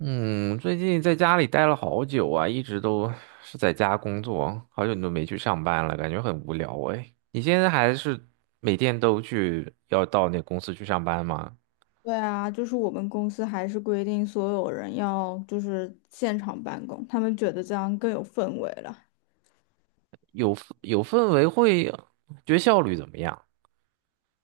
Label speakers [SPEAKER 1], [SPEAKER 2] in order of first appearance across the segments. [SPEAKER 1] 嗯，最近在家里待了好久啊，一直都是在家工作，好久都没去上班了，感觉很无聊哎。你现在还是每天都去，要到那公司去上班吗？
[SPEAKER 2] 对啊，就是我们公司还是规定所有人要就是现场办公，他们觉得这样更有氛围了。
[SPEAKER 1] 有有氛围会，觉得效率怎么样？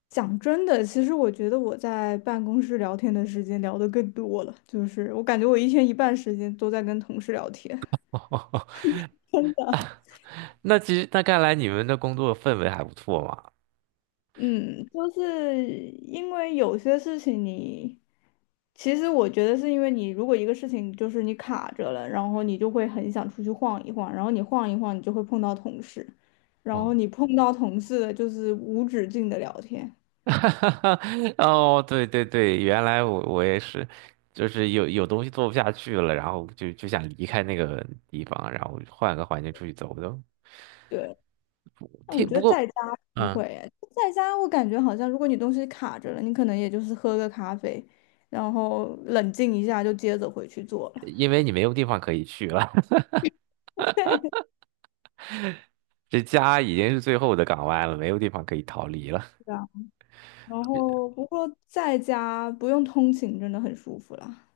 [SPEAKER 2] 讲真的，其实我觉得我在办公室聊天的时间聊得更多了，就是我感觉我一天一半时间都在跟同事聊天。真的。
[SPEAKER 1] 那其实那看来你们的工作氛围还不错嘛。
[SPEAKER 2] 嗯，就是因为有些事情你，其实我觉得是因为你，如果一个事情就是你卡着了，然后你就会很想出去晃一晃，然后你晃一晃，你就会碰到同事，然后
[SPEAKER 1] 哦，
[SPEAKER 2] 你碰到同事的就是无止境的聊天。
[SPEAKER 1] 哦，对对对，原来我也是，就是有东西做不下去了，然后就想离开那个地方，然后换个环境出去走走。
[SPEAKER 2] 对，但我
[SPEAKER 1] 听，
[SPEAKER 2] 觉
[SPEAKER 1] 不
[SPEAKER 2] 得在
[SPEAKER 1] 过
[SPEAKER 2] 家不会
[SPEAKER 1] 嗯，
[SPEAKER 2] 诶，在家我感觉好像如果你东西卡着了，你可能也就是喝个咖啡，然后冷静一下就接着回去做了。
[SPEAKER 1] 因为你没有地方可以去了，这家已经是最后的港湾了，没有地方可以逃离了。
[SPEAKER 2] 对。然后不过在家不用通勤，真的很舒服啦。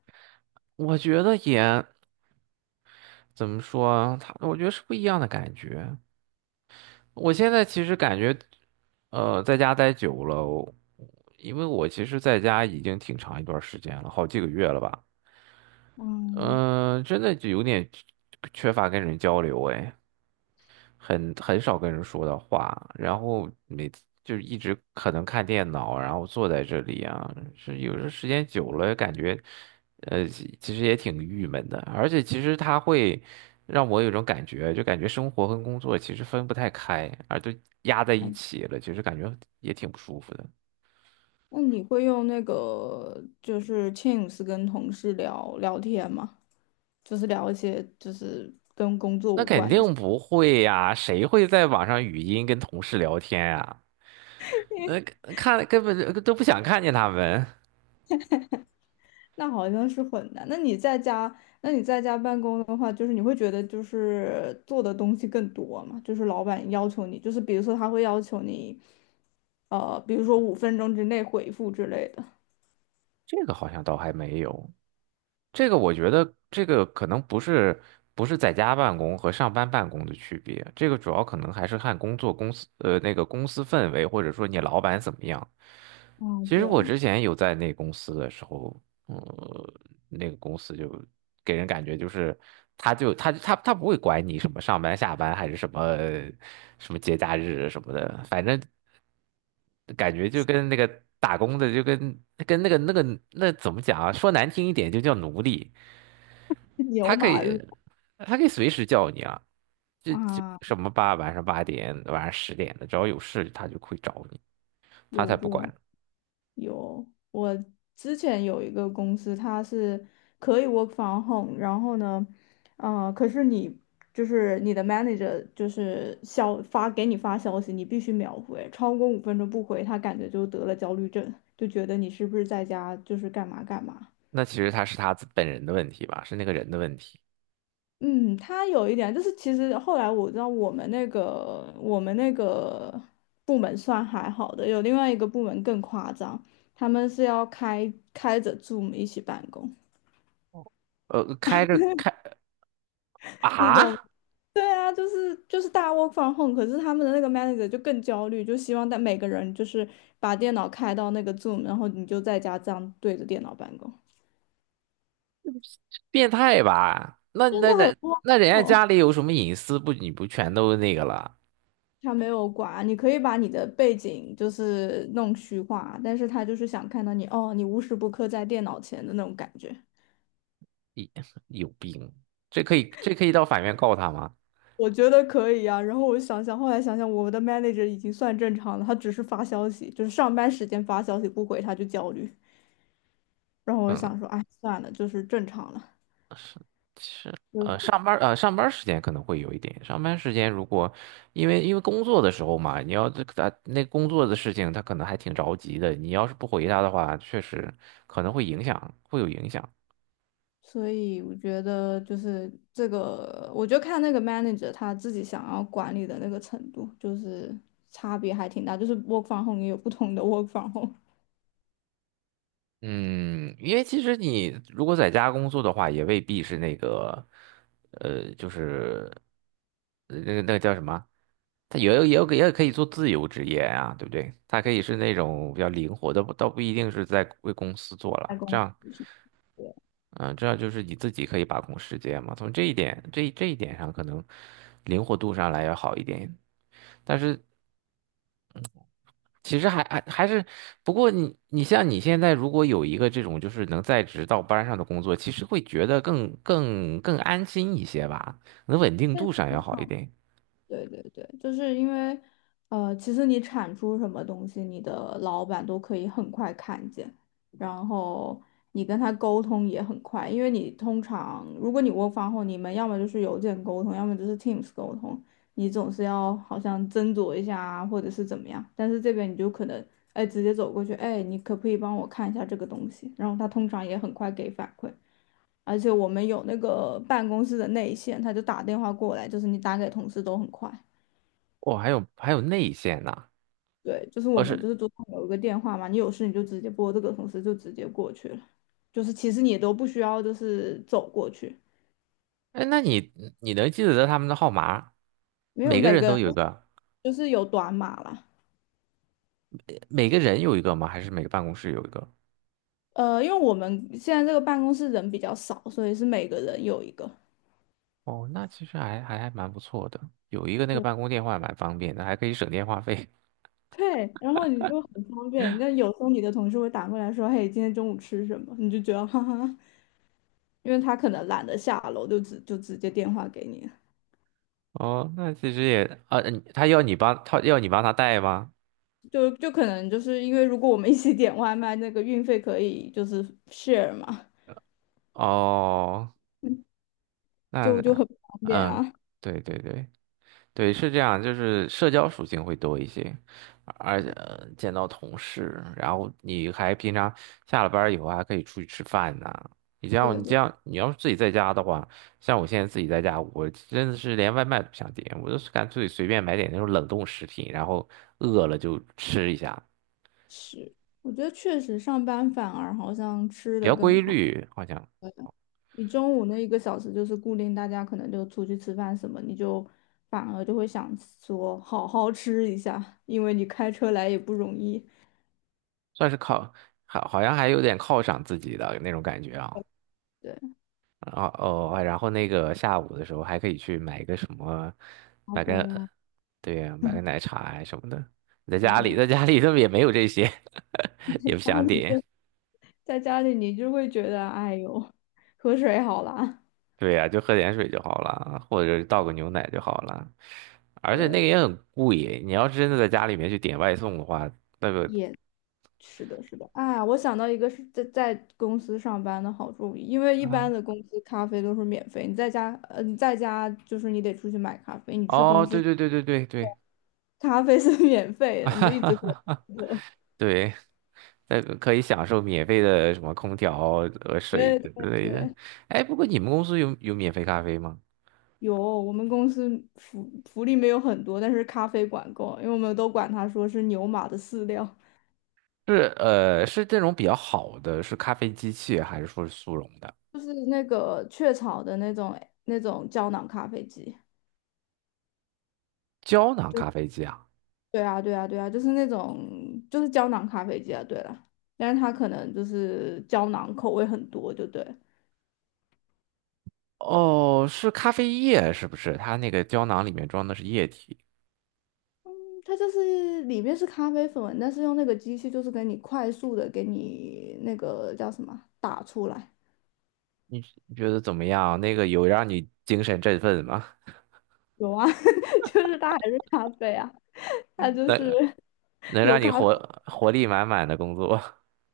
[SPEAKER 1] 我觉得也怎么说，他我觉得是不一样的感觉。我现在其实感觉，在家待久了，因为我其实在家已经挺长一段时间了，好几个月了吧。
[SPEAKER 2] 嗯，
[SPEAKER 1] 嗯，真的就有点缺乏跟人交流哎。很少跟人说的话，然后每次就是一直可能看电脑，然后坐在这里啊，是有时候时间久了感觉，其实也挺郁闷的，而且其实它会让我有种感觉，就感觉生活跟工作其实分不太开，而都压在
[SPEAKER 2] 好
[SPEAKER 1] 一
[SPEAKER 2] 的。
[SPEAKER 1] 起了，其实感觉也挺不舒服的。
[SPEAKER 2] 那你会用那个就是 Teams 跟同事聊聊天吗？就是聊一些就是，
[SPEAKER 1] 那肯定不会呀，谁会在网上语音跟同事聊天呀？那看根本就都不想看见他们，
[SPEAKER 2] 那好像是混的。那你在家，那你在家办公的话，就是你会觉得就是做的东西更多嘛？就是老板要求你，就是比如说他会要求你，比如说五分钟之内回复之类的。
[SPEAKER 1] 这个好像倒还没有。这个我觉得，这个可能不是在家办公和上班办公的区别，这个主要可能还是看工作公司那个公司氛围，或者说你老板怎么样。
[SPEAKER 2] 嗯，
[SPEAKER 1] 其
[SPEAKER 2] 对，
[SPEAKER 1] 实我之前有在那公司的时候，呃，那个公司就给人感觉就是他就他他他不会管你什么上班下班还是什么什么节假日什么的，反正感觉就跟那个打工的就跟那怎么讲啊？说难听一点就叫奴隶。他
[SPEAKER 2] 牛
[SPEAKER 1] 可
[SPEAKER 2] 马
[SPEAKER 1] 以，
[SPEAKER 2] 日
[SPEAKER 1] 他可以随时叫你啊，这
[SPEAKER 2] 啊，
[SPEAKER 1] 什么晚上8点、晚上10点的，只要有事他就会找你，他才
[SPEAKER 2] 有这
[SPEAKER 1] 不
[SPEAKER 2] 种。
[SPEAKER 1] 管。
[SPEAKER 2] 有，我之前有一个公司，它是可以 work from home，然后呢，可是你就是你的 manager 就是发给你发消息，你必须秒回，超过五分钟不回，他感觉就得了焦虑症，就觉得你是不是在家就是干嘛干嘛。
[SPEAKER 1] 那其实他是他自本人的问题吧，是那个人的问题。
[SPEAKER 2] 嗯，他有一点，就是其实后来我知道我们那个部门算还好的，有另外一个部门更夸张，他们是要开着 Zoom 一起办公。
[SPEAKER 1] 开着开
[SPEAKER 2] 那种
[SPEAKER 1] 啊，
[SPEAKER 2] 对啊，就是大家 work from home，可是他们的那个 manager 就更焦虑，就希望但每个人就是把电脑开到那个 Zoom，然后你就在家这样对着电脑办公，
[SPEAKER 1] 变态吧？那
[SPEAKER 2] 真
[SPEAKER 1] 那
[SPEAKER 2] 的很
[SPEAKER 1] 那
[SPEAKER 2] 荒
[SPEAKER 1] 那人家
[SPEAKER 2] 谬。
[SPEAKER 1] 家里有什么隐私不？你不全都那个了？
[SPEAKER 2] 他没有管，你可以把你的背景就是弄虚化，但是他就是想看到你哦，你无时不刻在电脑前的那种感觉。
[SPEAKER 1] 有有病，这可以到法院告他吗？
[SPEAKER 2] 我觉得可以啊，然后我想想，后来想想，我们的 manager 已经算正常了，他只是发消息，就是上班时间发消息不回他就焦虑。然后我
[SPEAKER 1] 嗯，
[SPEAKER 2] 想说，哎，算了，就是正常了。
[SPEAKER 1] 是，是，上班时间可能会有一点。上班时间如果因为工作的时候嘛，你要这个啊那工作的事情，他可能还挺着急的。你要是不回他的话，确实可能会影响，会有影响。
[SPEAKER 2] 所以我觉得就是这个，我就看那个 manager 他自己想要管理的那个程度，就是差别还挺大。就是 work from home 也有不同的 work from home
[SPEAKER 1] 嗯，因为其实你如果在家工作的话，也未必是那个，就是那个叫什么？他也可以做自由职业啊，对不对？他可以是那种比较灵活的，不一定是在为公司做
[SPEAKER 2] 在
[SPEAKER 1] 了，
[SPEAKER 2] 公
[SPEAKER 1] 这样。
[SPEAKER 2] 司。对，
[SPEAKER 1] 嗯，这样就是你自己可以把控时间嘛。从这一点，这一点上，可能灵活度上来要好一点。但是其实还还还是，不过你像你现在如果有一个这种就是能在职到班上的工作，其实会觉得更安心一些吧，可能稳定度上
[SPEAKER 2] 但
[SPEAKER 1] 要好一点。
[SPEAKER 2] 对对对，就是因为，其实你产出什么东西，你的老板都可以很快看见，然后你跟他沟通也很快，因为你通常如果你 work from home，你们要么就是邮件沟通，要么就是 Teams 沟通，你总是要好像斟酌一下啊，或者是怎么样，但是这边你就可能，哎，直接走过去，哎，你可不可以帮我看一下这个东西？然后他通常也很快给反馈。而且我们有那个办公室的内线，他就打电话过来，就是你打给同事都很快。
[SPEAKER 1] 哦，还有内线呢，
[SPEAKER 2] 对，就是我
[SPEAKER 1] 哦
[SPEAKER 2] 们就
[SPEAKER 1] 是，
[SPEAKER 2] 是桌上有一个电话嘛，你有事你就直接拨这个，同事就直接过去了。就是其实你都不需要就是走过去，
[SPEAKER 1] 哎，那你能记得他们的号码？
[SPEAKER 2] 没有
[SPEAKER 1] 每个
[SPEAKER 2] 每
[SPEAKER 1] 人
[SPEAKER 2] 个
[SPEAKER 1] 都
[SPEAKER 2] 人
[SPEAKER 1] 有一个，
[SPEAKER 2] 就是有短码啦。
[SPEAKER 1] 每个人有一个吗？还是每个办公室有一个？
[SPEAKER 2] 因为我们现在这个办公室人比较少，所以是每个人有一个。
[SPEAKER 1] 哦，那其实还蛮不错的，有一个那个
[SPEAKER 2] 对
[SPEAKER 1] 办公电话蛮方便的，还可以省电话费。
[SPEAKER 2] 对，然后你就很方便。那有时候你的同事会打过来说："嘿，今天中午吃什么？"你就觉得哈哈，因为他可能懒得下楼，就直接电话给你。
[SPEAKER 1] 哦，那其实也啊，他要你帮他带吗？
[SPEAKER 2] 就可能就是因为如果我们一起点外卖，那个运费可以就是 share 嘛，
[SPEAKER 1] 哦，
[SPEAKER 2] 嗯
[SPEAKER 1] 那
[SPEAKER 2] 就很方便
[SPEAKER 1] 嗯，
[SPEAKER 2] 啊。
[SPEAKER 1] 对对对，对，是这样，就是社交属性会多一些，而且见到同事，然后你还平常下了班儿以后还可以出去吃饭呐，
[SPEAKER 2] 对
[SPEAKER 1] 你这
[SPEAKER 2] 对，
[SPEAKER 1] 样，你要是自己在家的话，像我现在自己在家，我真的是连外卖都不想点，我就是干脆随便买点那种冷冻食品，然后饿了就吃一下，
[SPEAKER 2] 是，我觉得确实上班反而好像吃
[SPEAKER 1] 比
[SPEAKER 2] 的
[SPEAKER 1] 较
[SPEAKER 2] 更
[SPEAKER 1] 规
[SPEAKER 2] 好。
[SPEAKER 1] 律，好像
[SPEAKER 2] 对的。你中午那1个小时就是固定，大家可能就出去吃饭什么，你就反而就会想说好好吃一下，因为你开车来也不容易。
[SPEAKER 1] 算是靠，好像还有点犒赏自己的那种感觉啊。
[SPEAKER 2] 对，
[SPEAKER 1] 啊哦，哎然后那个下午的时候还可以去买个什么，
[SPEAKER 2] 好
[SPEAKER 1] 买
[SPEAKER 2] 啡
[SPEAKER 1] 个，
[SPEAKER 2] 呀，
[SPEAKER 1] 对呀，买个 奶茶呀什么的。
[SPEAKER 2] 对不对？
[SPEAKER 1] 在家里他们也没有这些，也不
[SPEAKER 2] 家
[SPEAKER 1] 想
[SPEAKER 2] 里
[SPEAKER 1] 点。
[SPEAKER 2] 就在家里你就会觉得，哎呦，喝水好啦。
[SPEAKER 1] 对呀，就喝点水就好了，或者倒个牛奶就好了。而且那个
[SPEAKER 2] 对。
[SPEAKER 1] 也很贵，你要是真的在家里面去点外送的话，那个，
[SPEAKER 2] 也是的，是的，啊，我想到一个是在公司上班的好处，因为一
[SPEAKER 1] 啊，
[SPEAKER 2] 般的公司咖啡都是免费，你在家，嗯，你在家就是你得出去买咖啡，你去公
[SPEAKER 1] 哦，对
[SPEAKER 2] 司
[SPEAKER 1] 对对对对对，
[SPEAKER 2] 咖啡是 免费的，你就一直 喝。
[SPEAKER 1] 对。那个可以享受免费的什么空调和水
[SPEAKER 2] 对
[SPEAKER 1] 之
[SPEAKER 2] 对
[SPEAKER 1] 类的。
[SPEAKER 2] 对，
[SPEAKER 1] 哎，不过你们公司有免费咖啡吗？
[SPEAKER 2] 有，我们公司福利没有很多，但是咖啡管够，因为我们都管它说是牛马的饲料，
[SPEAKER 1] 是这种比较好的，是咖啡机器还是说是速溶的
[SPEAKER 2] 就是那个雀巢的那种胶囊咖啡机。
[SPEAKER 1] 胶囊咖啡机啊？
[SPEAKER 2] 对啊，对啊，对啊，就是那种就是胶囊咖啡机啊，对了，但是它可能就是胶囊口味很多，就对，
[SPEAKER 1] 哦，是咖啡液是不是？它那个胶囊里面装的是液体，
[SPEAKER 2] 它就是里面是咖啡粉，但是用那个机器就是给你快速的给你那个叫什么啊打出来，
[SPEAKER 1] 你你觉得怎么样？那个有让你精神振奋吗？
[SPEAKER 2] 有啊，就是它还是咖啡啊，它 就是
[SPEAKER 1] 能能
[SPEAKER 2] 有
[SPEAKER 1] 让你
[SPEAKER 2] 咖啡，
[SPEAKER 1] 活力满满的工作？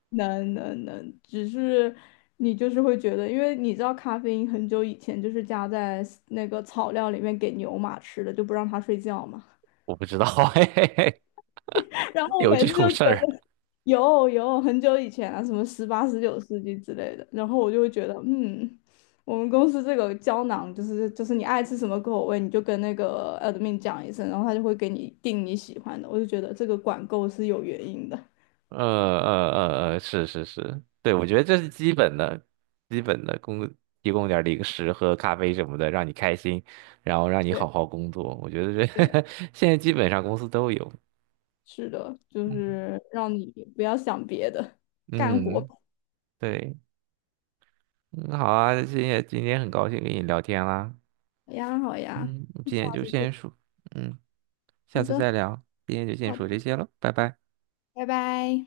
[SPEAKER 2] 能能能，只是你就是会觉得，因为你知道咖啡因很久以前就是加在那个草料里面给牛马吃的，就不让它睡觉嘛。
[SPEAKER 1] 我不知道，嘿嘿嘿，
[SPEAKER 2] 然后我
[SPEAKER 1] 有
[SPEAKER 2] 每
[SPEAKER 1] 这
[SPEAKER 2] 次
[SPEAKER 1] 种
[SPEAKER 2] 就觉
[SPEAKER 1] 事
[SPEAKER 2] 得
[SPEAKER 1] 儿
[SPEAKER 2] 有很久以前啊，什么18、19世纪之类的，然后我就会觉得，嗯，我们公司这个胶囊就是你爱吃什么口味，你就跟那个 admin 讲一声，然后他就会给你订你喜欢的。我就觉得这个管够是有原因的，
[SPEAKER 1] 是是是，对，我觉得这是基本的，提供点儿零食喝咖啡什么的，让你开心，然后让你
[SPEAKER 2] 对
[SPEAKER 1] 好好工作。我觉得这
[SPEAKER 2] 对，
[SPEAKER 1] 现在基本上公司都有。
[SPEAKER 2] 是的，就
[SPEAKER 1] 嗯
[SPEAKER 2] 是让你不要想别的，干活
[SPEAKER 1] 嗯，
[SPEAKER 2] 吧。
[SPEAKER 1] 对，嗯，好啊，今天很高兴跟你聊天啦。
[SPEAKER 2] 好呀好呀，
[SPEAKER 1] 嗯，今天
[SPEAKER 2] 下
[SPEAKER 1] 就
[SPEAKER 2] 次见。
[SPEAKER 1] 先说，嗯，下
[SPEAKER 2] 好
[SPEAKER 1] 次再
[SPEAKER 2] 的
[SPEAKER 1] 聊，今天就先
[SPEAKER 2] 好的，
[SPEAKER 1] 说这些了，拜拜。
[SPEAKER 2] 拜拜。